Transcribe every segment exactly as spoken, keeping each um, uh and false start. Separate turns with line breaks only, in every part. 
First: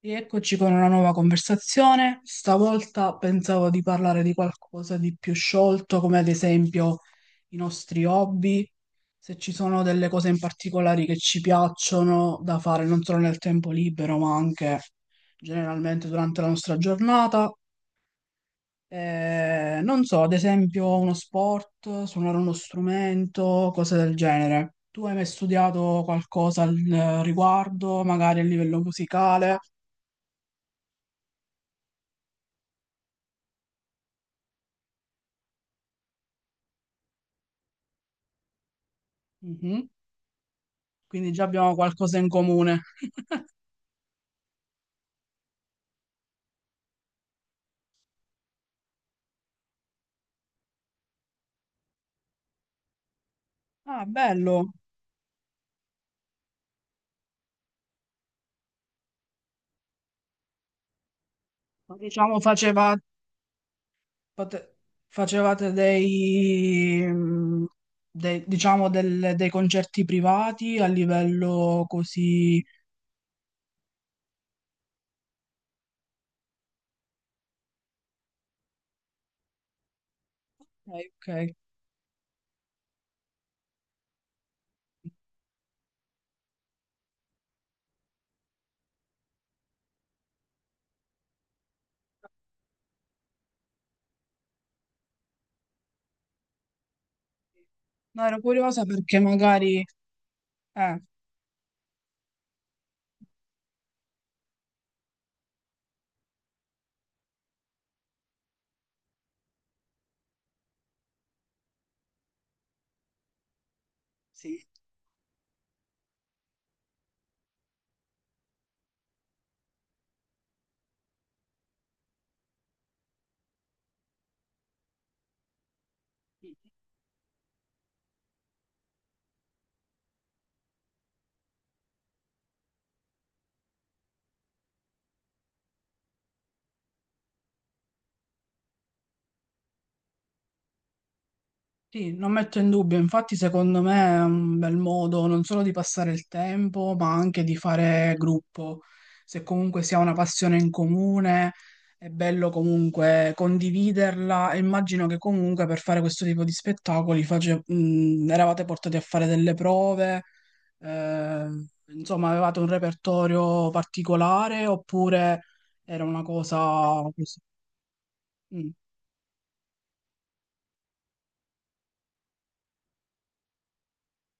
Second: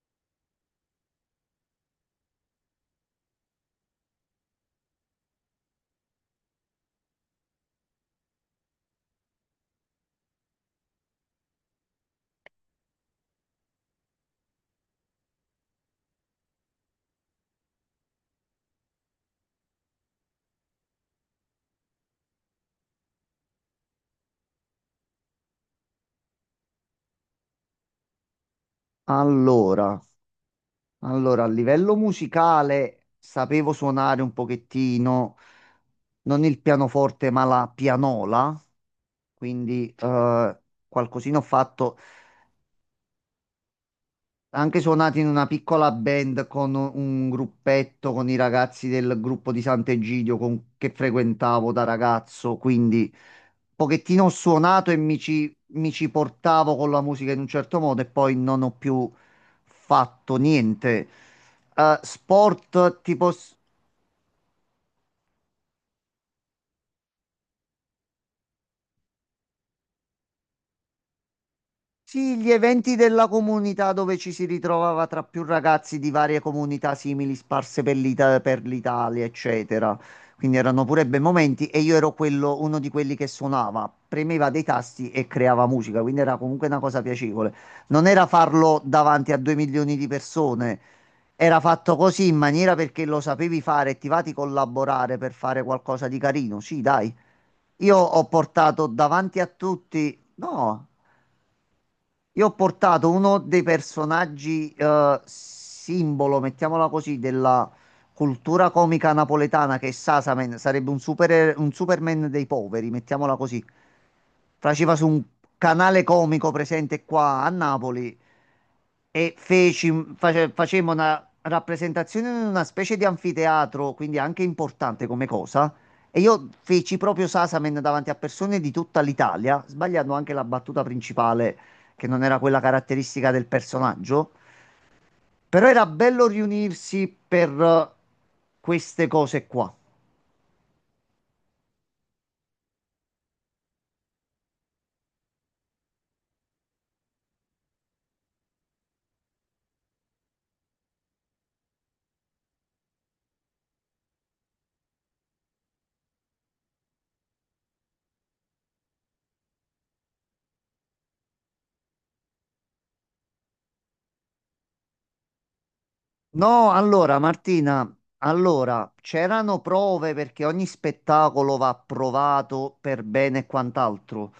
Rieccoci con una nuova conversazione. Stavolta pensavo di parlare di qualcosa di più sciolto, come ad esempio i nostri hobby, se ci sono delle cose in particolare che ci piacciono da fare non solo nel tempo libero, ma anche generalmente durante la nostra giornata. Eh, non so, ad esempio uno sport, suonare uno strumento, cose del genere. Tu hai mai studiato qualcosa al riguardo, magari a livello musicale?
Allora, allora, a livello musicale sapevo suonare un pochettino, non il pianoforte, ma la pianola,
Mhm.
quindi eh,
Quindi
qualcosina ho
già abbiamo
fatto.
qualcosa in comune.
Ha anche suonato in una piccola band con un gruppetto con i ragazzi del gruppo di Sant'Egidio con- che frequentavo da ragazzo, quindi un
Ah,
pochettino ho
bello.
suonato e mi ci, mi ci portavo con la musica in un certo modo e poi non ho più fatto niente.
Ma
Eh,
Diciamo faceva-
sport tipo
pote- facevate dei, mm, dei- diciamo del- dei concerti privati a livello
sì, gli
così.
eventi della comunità dove ci si ritrovava tra più ragazzi di varie comunità simili sparse per l'Ita- per l'Italia, eccetera. Quindi erano
Ok,
pure bei
ok.
momenti e io ero quello, uno di quelli che suonava, premeva dei tasti e creava musica, quindi era comunque una cosa piacevole. Non era farlo davanti a due milioni di persone, era fatto così in maniera perché lo sapevi fare e ti va di collaborare per fare qualcosa di carino. Sì, dai. Io ho
No, ero curiosa
portato
perché
davanti a
magari.
tutti, no.
Eh,
Io ho portato uno dei personaggi eh, simbolo, mettiamola così, della cultura comica napoletana che è Sasamen, sarebbe un, super- un Superman dei poveri, mettiamola così.
sì.
Faceva su un canale comico presente qua a Napoli e feci, face- facemmo una rappresentazione in una specie di anfiteatro, quindi anche importante come cosa. E io feci proprio Sasamen davanti a persone di tutta l'Italia, sbagliando anche la battuta principale che non era quella caratteristica del personaggio, però era bello riunirsi per eh, queste cose qua.
Sì, non metto in dubbio, infatti secondo me è un bel modo non solo di passare il tempo, ma anche di fare gruppo. Se comunque si ha una passione in comune, è bello comunque condividerla e immagino che comunque per fare questo tipo di spettacoli face- mh, eravate portati a fare delle prove, eh, insomma avevate un repertorio particolare oppure era una cosa
No, allora
così?
Martina,
Mm,
allora c'erano prove perché ogni spettacolo va provato per bene e quant'altro.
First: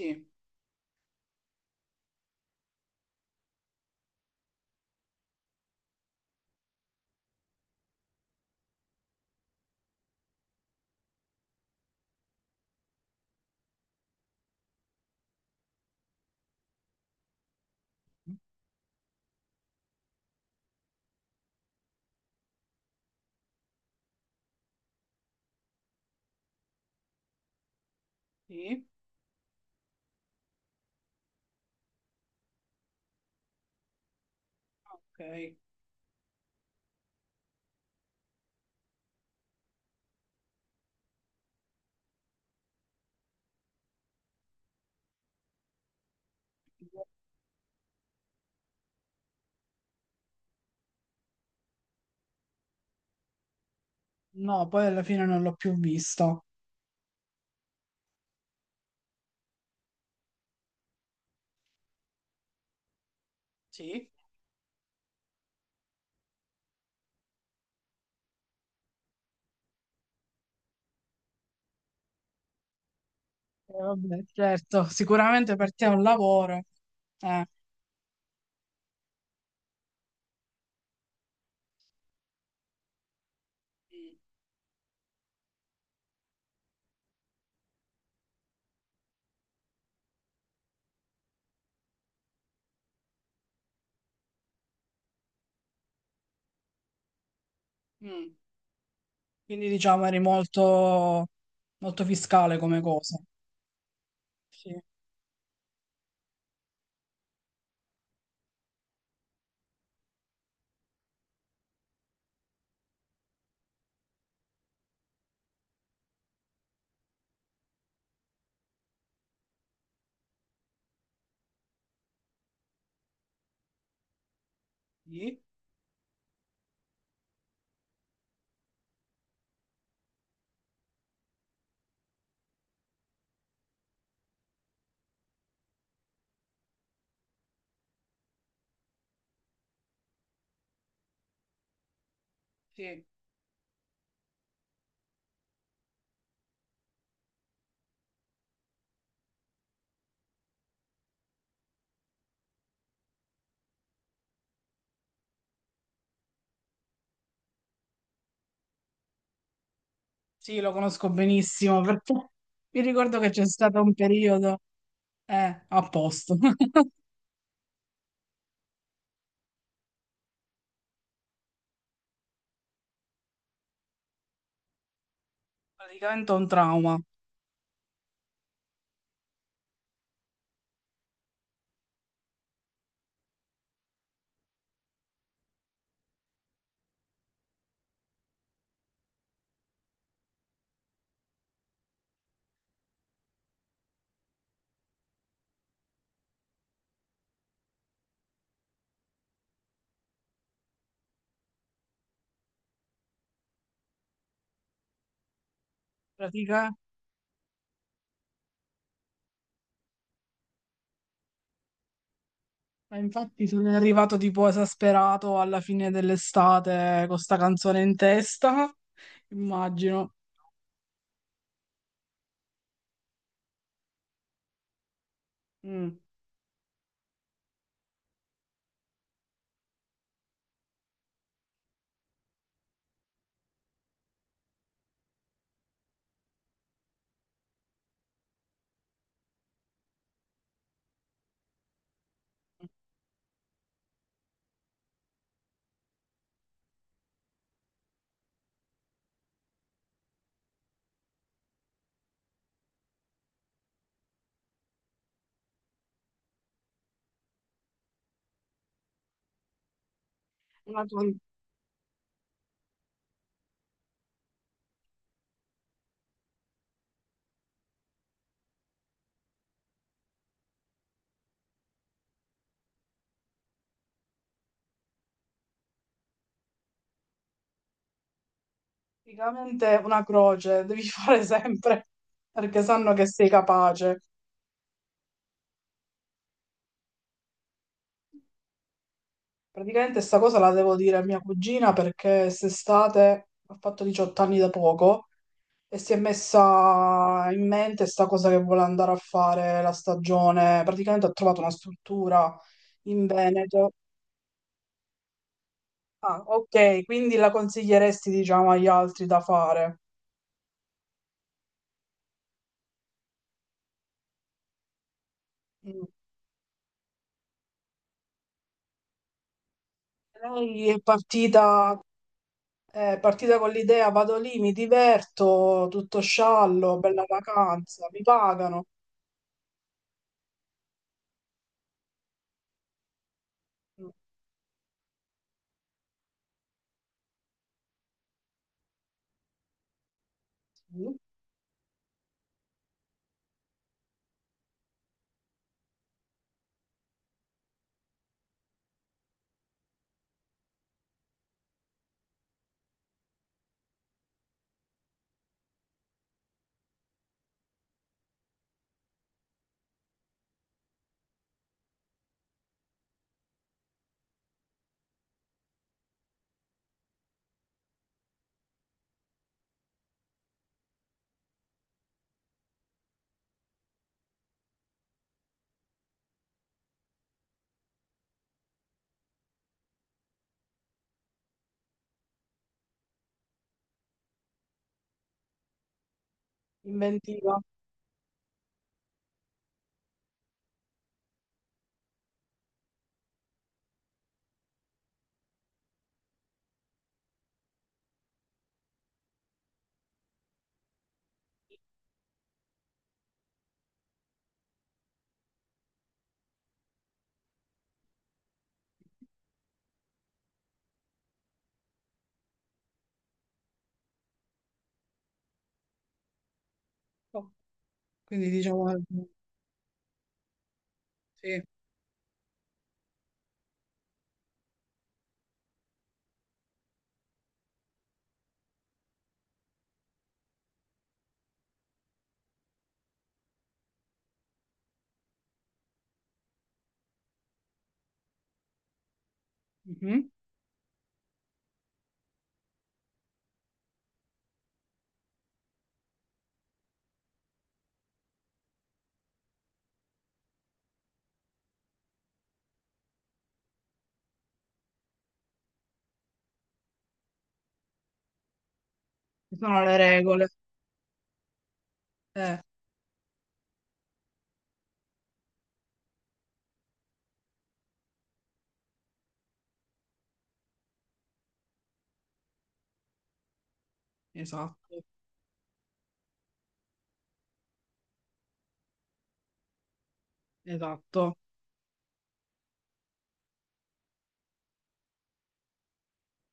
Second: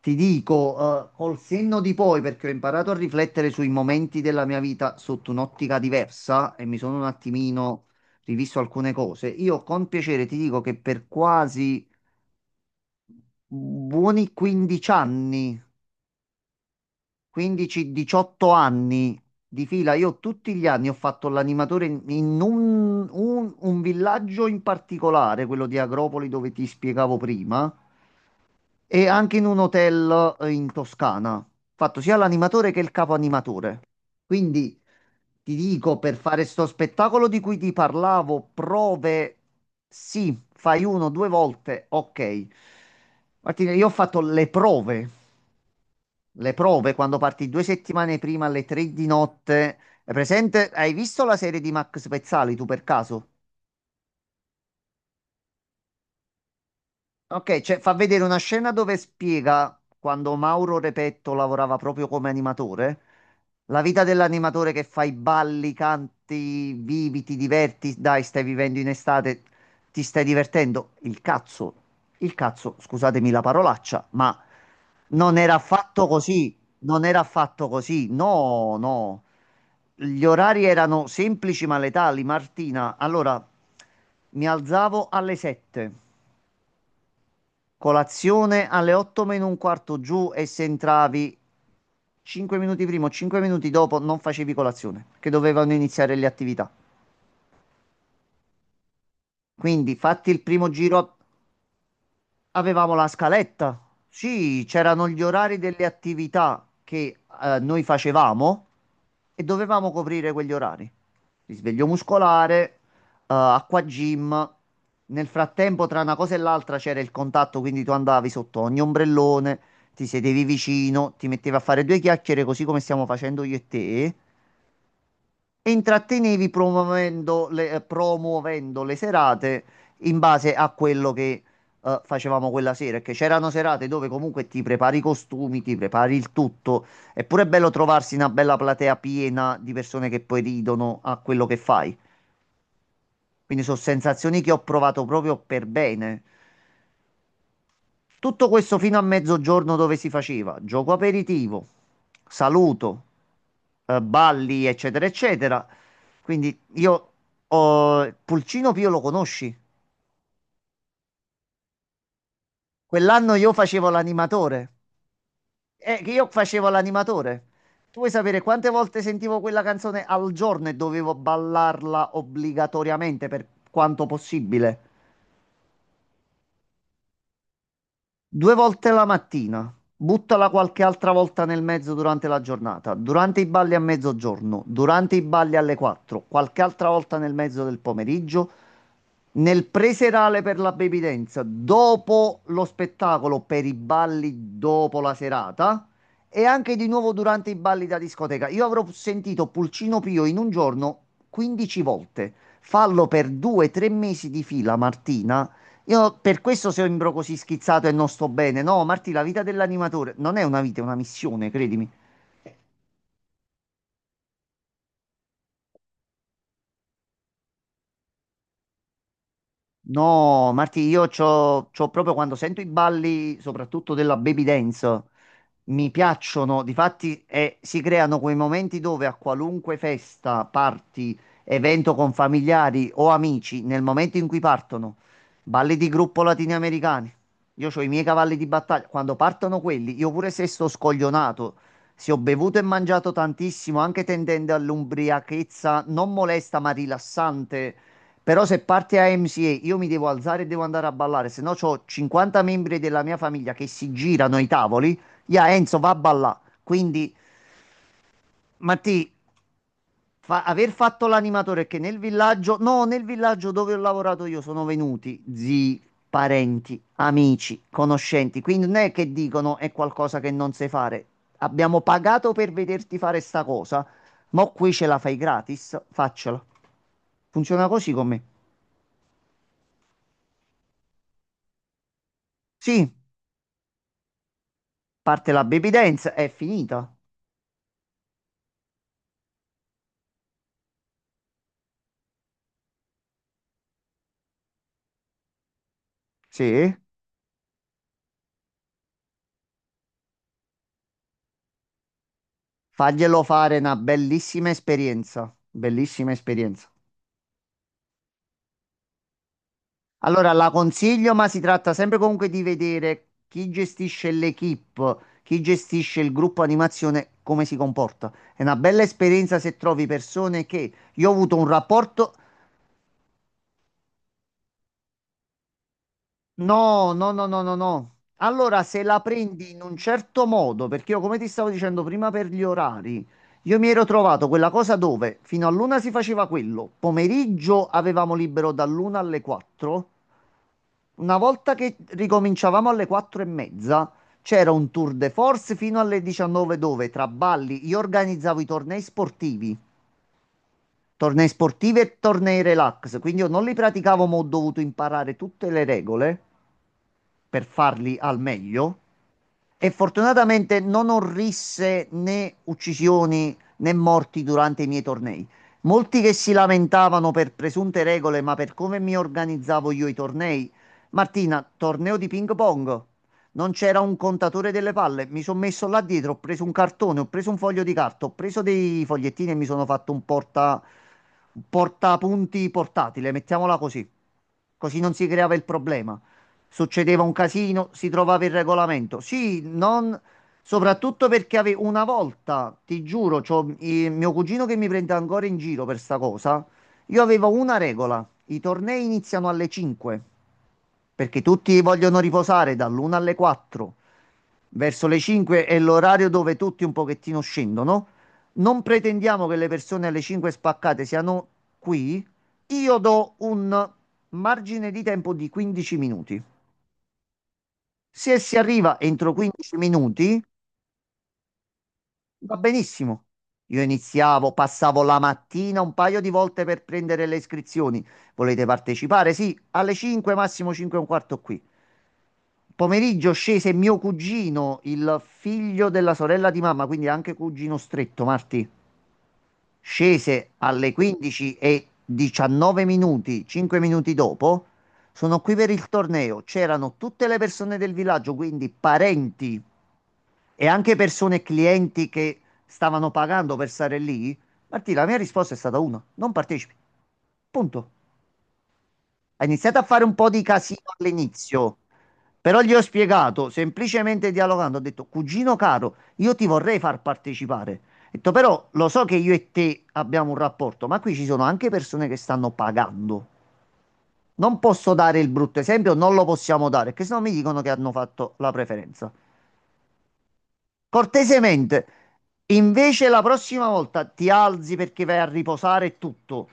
Ti dico, eh, col senno di poi, perché ho imparato a riflettere sui momenti della mia vita sotto un'ottica diversa e mi sono un attimino rivisto alcune cose. Io con piacere ti dico che per quasi buoni quindici anni, quindici diciotto anni di fila. Io tutti gli anni ho fatto l'animatore in in un, un- un villaggio in particolare, quello di Agropoli dove ti spiegavo prima,
sì,
e anche in un hotel eh, in Toscana. Ho fatto sia l'animatore che il capo animatore. Quindi
ok.
ti dico, per fare sto spettacolo di cui ti parlavo, prove, sì, fai uno, due volte, ok. Martina, io ho fatto le prove. Le prove quando parti due settimane prima alle tre di notte. È presente? Hai visto la serie di Max Pezzali tu per caso?
No, poi alla fine non l'ho più visto.
Ok, cioè fa vedere una scena dove spiega quando Mauro Repetto lavorava proprio come animatore, la
Sì.
vita
Eh,
dell'animatore che fa i balli, canti, vivi, ti diverti, dai, stai vivendo in estate, ti stai divertendo. Il cazzo, il cazzo, scusatemi la parolaccia,
vabbè,
ma
certo,
non era
sicuramente per te è un
affatto così,
lavoro.
non era
Eh.
affatto così, no, no. Gli orari erano semplici ma letali, Martina. Allora,
Mm.
mi alzavo alle sette. Colazione alle otto meno un quarto giù e se entravi cinque minuti prima o cinque minuti dopo non facevi colazione, che dovevano iniziare le attività.
Mm. Quindi
Quindi
diciamo eri
fatti il primo giro.
molto, molto fiscale come
Avevamo la
cosa.
scaletta, sì,
Sì.
c'erano gli orari delle attività che eh, noi facevamo e dovevamo coprire quegli orari. Risveglio muscolare, eh, acqua gym. Nel frattempo, tra una cosa e l'altra c'era il contatto, quindi tu andavi sotto ogni ombrellone, ti sedevi vicino, ti mettevi a fare due chiacchiere, così come stiamo facendo io e te
Sì.
e intrattenevi promuovendo le, eh, promuovendo le serate in base a quello che eh, facevamo quella sera. Perché c'erano serate dove comunque ti prepari i costumi, ti prepari il tutto. È pure bello trovarsi una bella platea piena di persone che poi ridono a quello che fai.
Sì.
Quindi sono sensazioni che ho provato proprio per bene. Tutto questo fino a mezzogiorno dove si faceva gioco aperitivo, saluto, eh, balli, eccetera, eccetera. Quindi io ho Pulcino Pio lo conosci?
Sì, lo conosco benissimo perché mi ricordo che
Quell'anno
c'è
io
stato
facevo
un periodo.
l'animatore.
Eh, a
Eh, che io
posto.
facevo l'animatore. Tu vuoi sapere quante volte sentivo quella canzone al giorno e dovevo ballarla obbligatoriamente per quanto possibile?
Praticamente un trauma.
Due volte la mattina, buttala qualche altra volta nel mezzo durante la giornata, durante i balli a mezzogiorno, durante i balli alle quattro, qualche altra volta nel mezzo del pomeriggio, nel preserale per la baby dance, dopo lo spettacolo per i balli dopo la serata e anche di nuovo durante i balli da discoteca. Io avrò sentito Pulcino Pio in un giorno quindici volte. Fallo per due, tre mesi di fila, Martina. Io per
Pratica-
questo sembro così schizzato e non sto bene. No, Marti, la vita dell'animatore non è una vita, è una missione, credimi.
Ma infatti sono arrivato tipo esasperato alla fine dell'estate con sta canzone in testa, immagino.
No, Marti, io c'ho, c'ho proprio quando sento i balli, soprattutto della baby dance. Mi
Mm.
piacciono, difatti eh, si creano quei momenti dove a qualunque festa, party, evento con familiari o amici, nel momento in cui partono, balli di gruppo latinoamericani, io ho i miei cavalli di battaglia, quando partono quelli, io pure se sto scoglionato, se ho bevuto e mangiato tantissimo, anche tendendo all'ubriachezza non molesta ma rilassante, però se parte a M C A io mi devo alzare e devo andare a ballare, se no ho cinquanta membri della mia famiglia che si girano ai tavoli Ya Enzo va a ballà. Quindi, Matti, fa- aver
Una,
fatto l'animatore è che nel villaggio, no, nel villaggio dove ho lavorato io sono venuti zii, parenti, amici, conoscenti. Quindi non è che dicono è qualcosa che non sai fare. Abbiamo pagato per vederti fare sta cosa, ma qui ce la fai gratis, faccela. Funziona così con me.
praticamente una croce, devi fare sempre perché
Sì,
sanno che sei capace.
parte la baby dance, è finita.
Praticamente sta cosa la devo dire a mia cugina perché quest'estate ha fatto diciotto anni da poco e si è
Sì,
messa in mente sta cosa che vuole andare a fare la stagione. Praticamente ha trovato una struttura in
faglielo fare
Veneto.
una bellissima esperienza, bellissima
Ah,
esperienza.
ok, quindi la consiglieresti, diciamo, agli altri da fare.
Allora, la consiglio, ma si tratta sempre comunque di vedere chi gestisce l'equipe, chi
Mm.
gestisce il gruppo animazione, come si comporta. È una bella esperienza se trovi persone
Lei
che...
è
Io ho avuto un
partita,
rapporto...
è partita con l'idea, vado lì, mi diverto, tutto sciallo,
No,
bella
no, no, no, no,
vacanza,
no.
mi
Allora,
pagano.
se la prendi in un certo modo, perché io, come ti stavo dicendo prima per gli orari, io mi ero trovato quella cosa dove fino all'una si faceva quello, pomeriggio avevamo libero dall'una alle quattro.
Mm.
Una volta che ricominciavamo alle quattro e mezza, c'era un tour de force fino alle diciannove dove tra balli io organizzavo i tornei sportivi, tornei sportivi e tornei relax, quindi io non li praticavo ma ho dovuto imparare tutte le regole per farli al meglio. E fortunatamente non orrisse né uccisioni né morti durante i miei tornei. Molti che si lamentavano per presunte regole, ma per come mi organizzavo io i tornei. Martina, torneo di ping pong. Non c'era un contatore delle palle. Mi sono messo là dietro, ho preso un cartone, ho preso un foglio di carta, ho preso dei fogliettini e mi sono fatto un porta, un portapunti portatile, mettiamola così. Così non si creava il problema, succedeva un
Inventiva.
casino, si trovava il regolamento. Sì, non... soprattutto perché ave- una volta, ti giuro, c'ho eh, mio cugino che mi prende ancora in giro per sta cosa. Io avevo una regola, i tornei iniziano alle cinque, perché tutti vogliono riposare dall'una alle quattro. Verso le cinque è l'orario dove tutti un pochettino scendono. Non pretendiamo che le persone alle cinque spaccate siano qui. Io do un margine di tempo di quindici minuti.
Oh,
Se
quindi
si
diciamo,
arriva entro quindici minuti,
sì,
va benissimo. Io iniziavo, passavo la mattina un paio di volte per prendere le iscrizioni. Volete partecipare? Sì, alle cinque, massimo cinque e un quarto qui. Pomeriggio scese mio cugino, il figlio della sorella di mamma, quindi anche cugino stretto, Marti.
mhm.
Scese alle quindici e diciannove minuti, cinque minuti dopo. Sono qui per il torneo. C'erano tutte le persone del villaggio, quindi parenti e anche persone e clienti che stavano pagando per stare lì, Martì, la mia risposta è stata una, non partecipi. Punto. Ha
Ci
iniziato
sono
a
le
fare un po' di
regole.
casino all'inizio,
Eh,
però gli ho spiegato, semplicemente dialogando, ho detto, cugino caro, io ti vorrei far partecipare. Ho detto, però lo so che io e te abbiamo un rapporto, ma qui ci sono anche persone che stanno pagando. Non posso
esatto,
dare il brutto esempio, non lo possiamo dare, perché sennò mi dicono che hanno fatto la preferenza.
esatto.
Cortesemente, invece la prossima volta ti alzi perché vai a riposare e tutto.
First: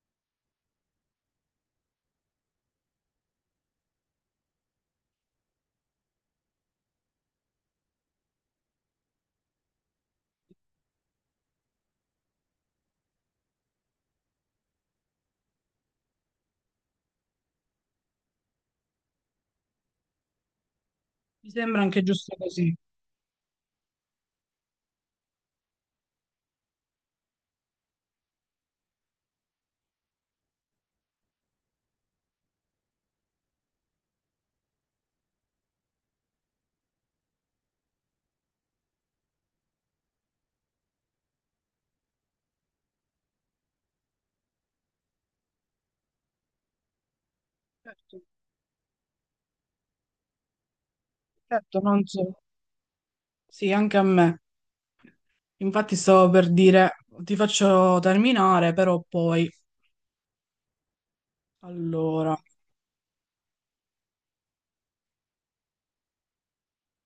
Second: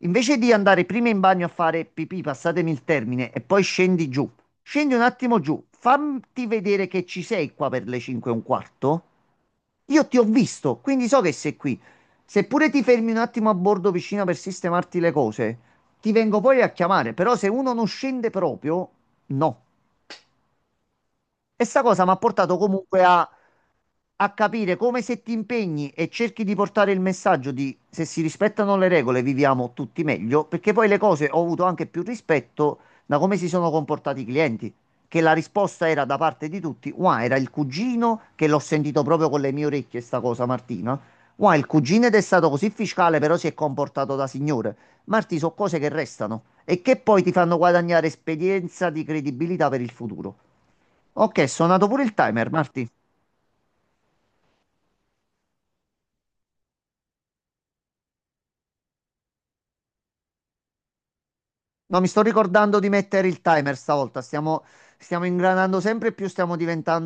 Invece di andare prima in bagno a fare pipì, passatemi il termine, e poi scendi giù. Scendi un attimo giù, fammi vedere che ci sei qua per le cinque e un quarto. Io ti ho visto, quindi so che sei qui. Seppure ti fermi un attimo a bordo vicino per sistemarti le cose, ti vengo poi a chiamare. Però se uno non scende proprio, no.
Mi
E
sembra
sta
anche
cosa mi ha
giusto
portato
così.
comunque a a capire come se ti impegni e cerchi di portare il messaggio di se si rispettano le regole viviamo tutti meglio, perché poi le cose ho avuto anche più rispetto da come si sono comportati i clienti, che la risposta era da parte di tutti, wow, era il cugino che l'ho sentito proprio con le mie orecchie sta cosa Martina, wow, il cugino ed è stato così fiscale però si è comportato da signore. Marti, sono cose che restano e che poi ti fanno guadagnare
Certo,
esperienza di credibilità per il futuro. Ok, è
certo,
suonato pure
non
il
so.
timer, Marti.
Sì, anche a me. Infatti stavo per dire, ti faccio terminare, però poi.
No, mi sto
Allora,
ricordando di mettere il timer stavolta. Stiamo, stiamo ingranando sempre più, stiamo diventando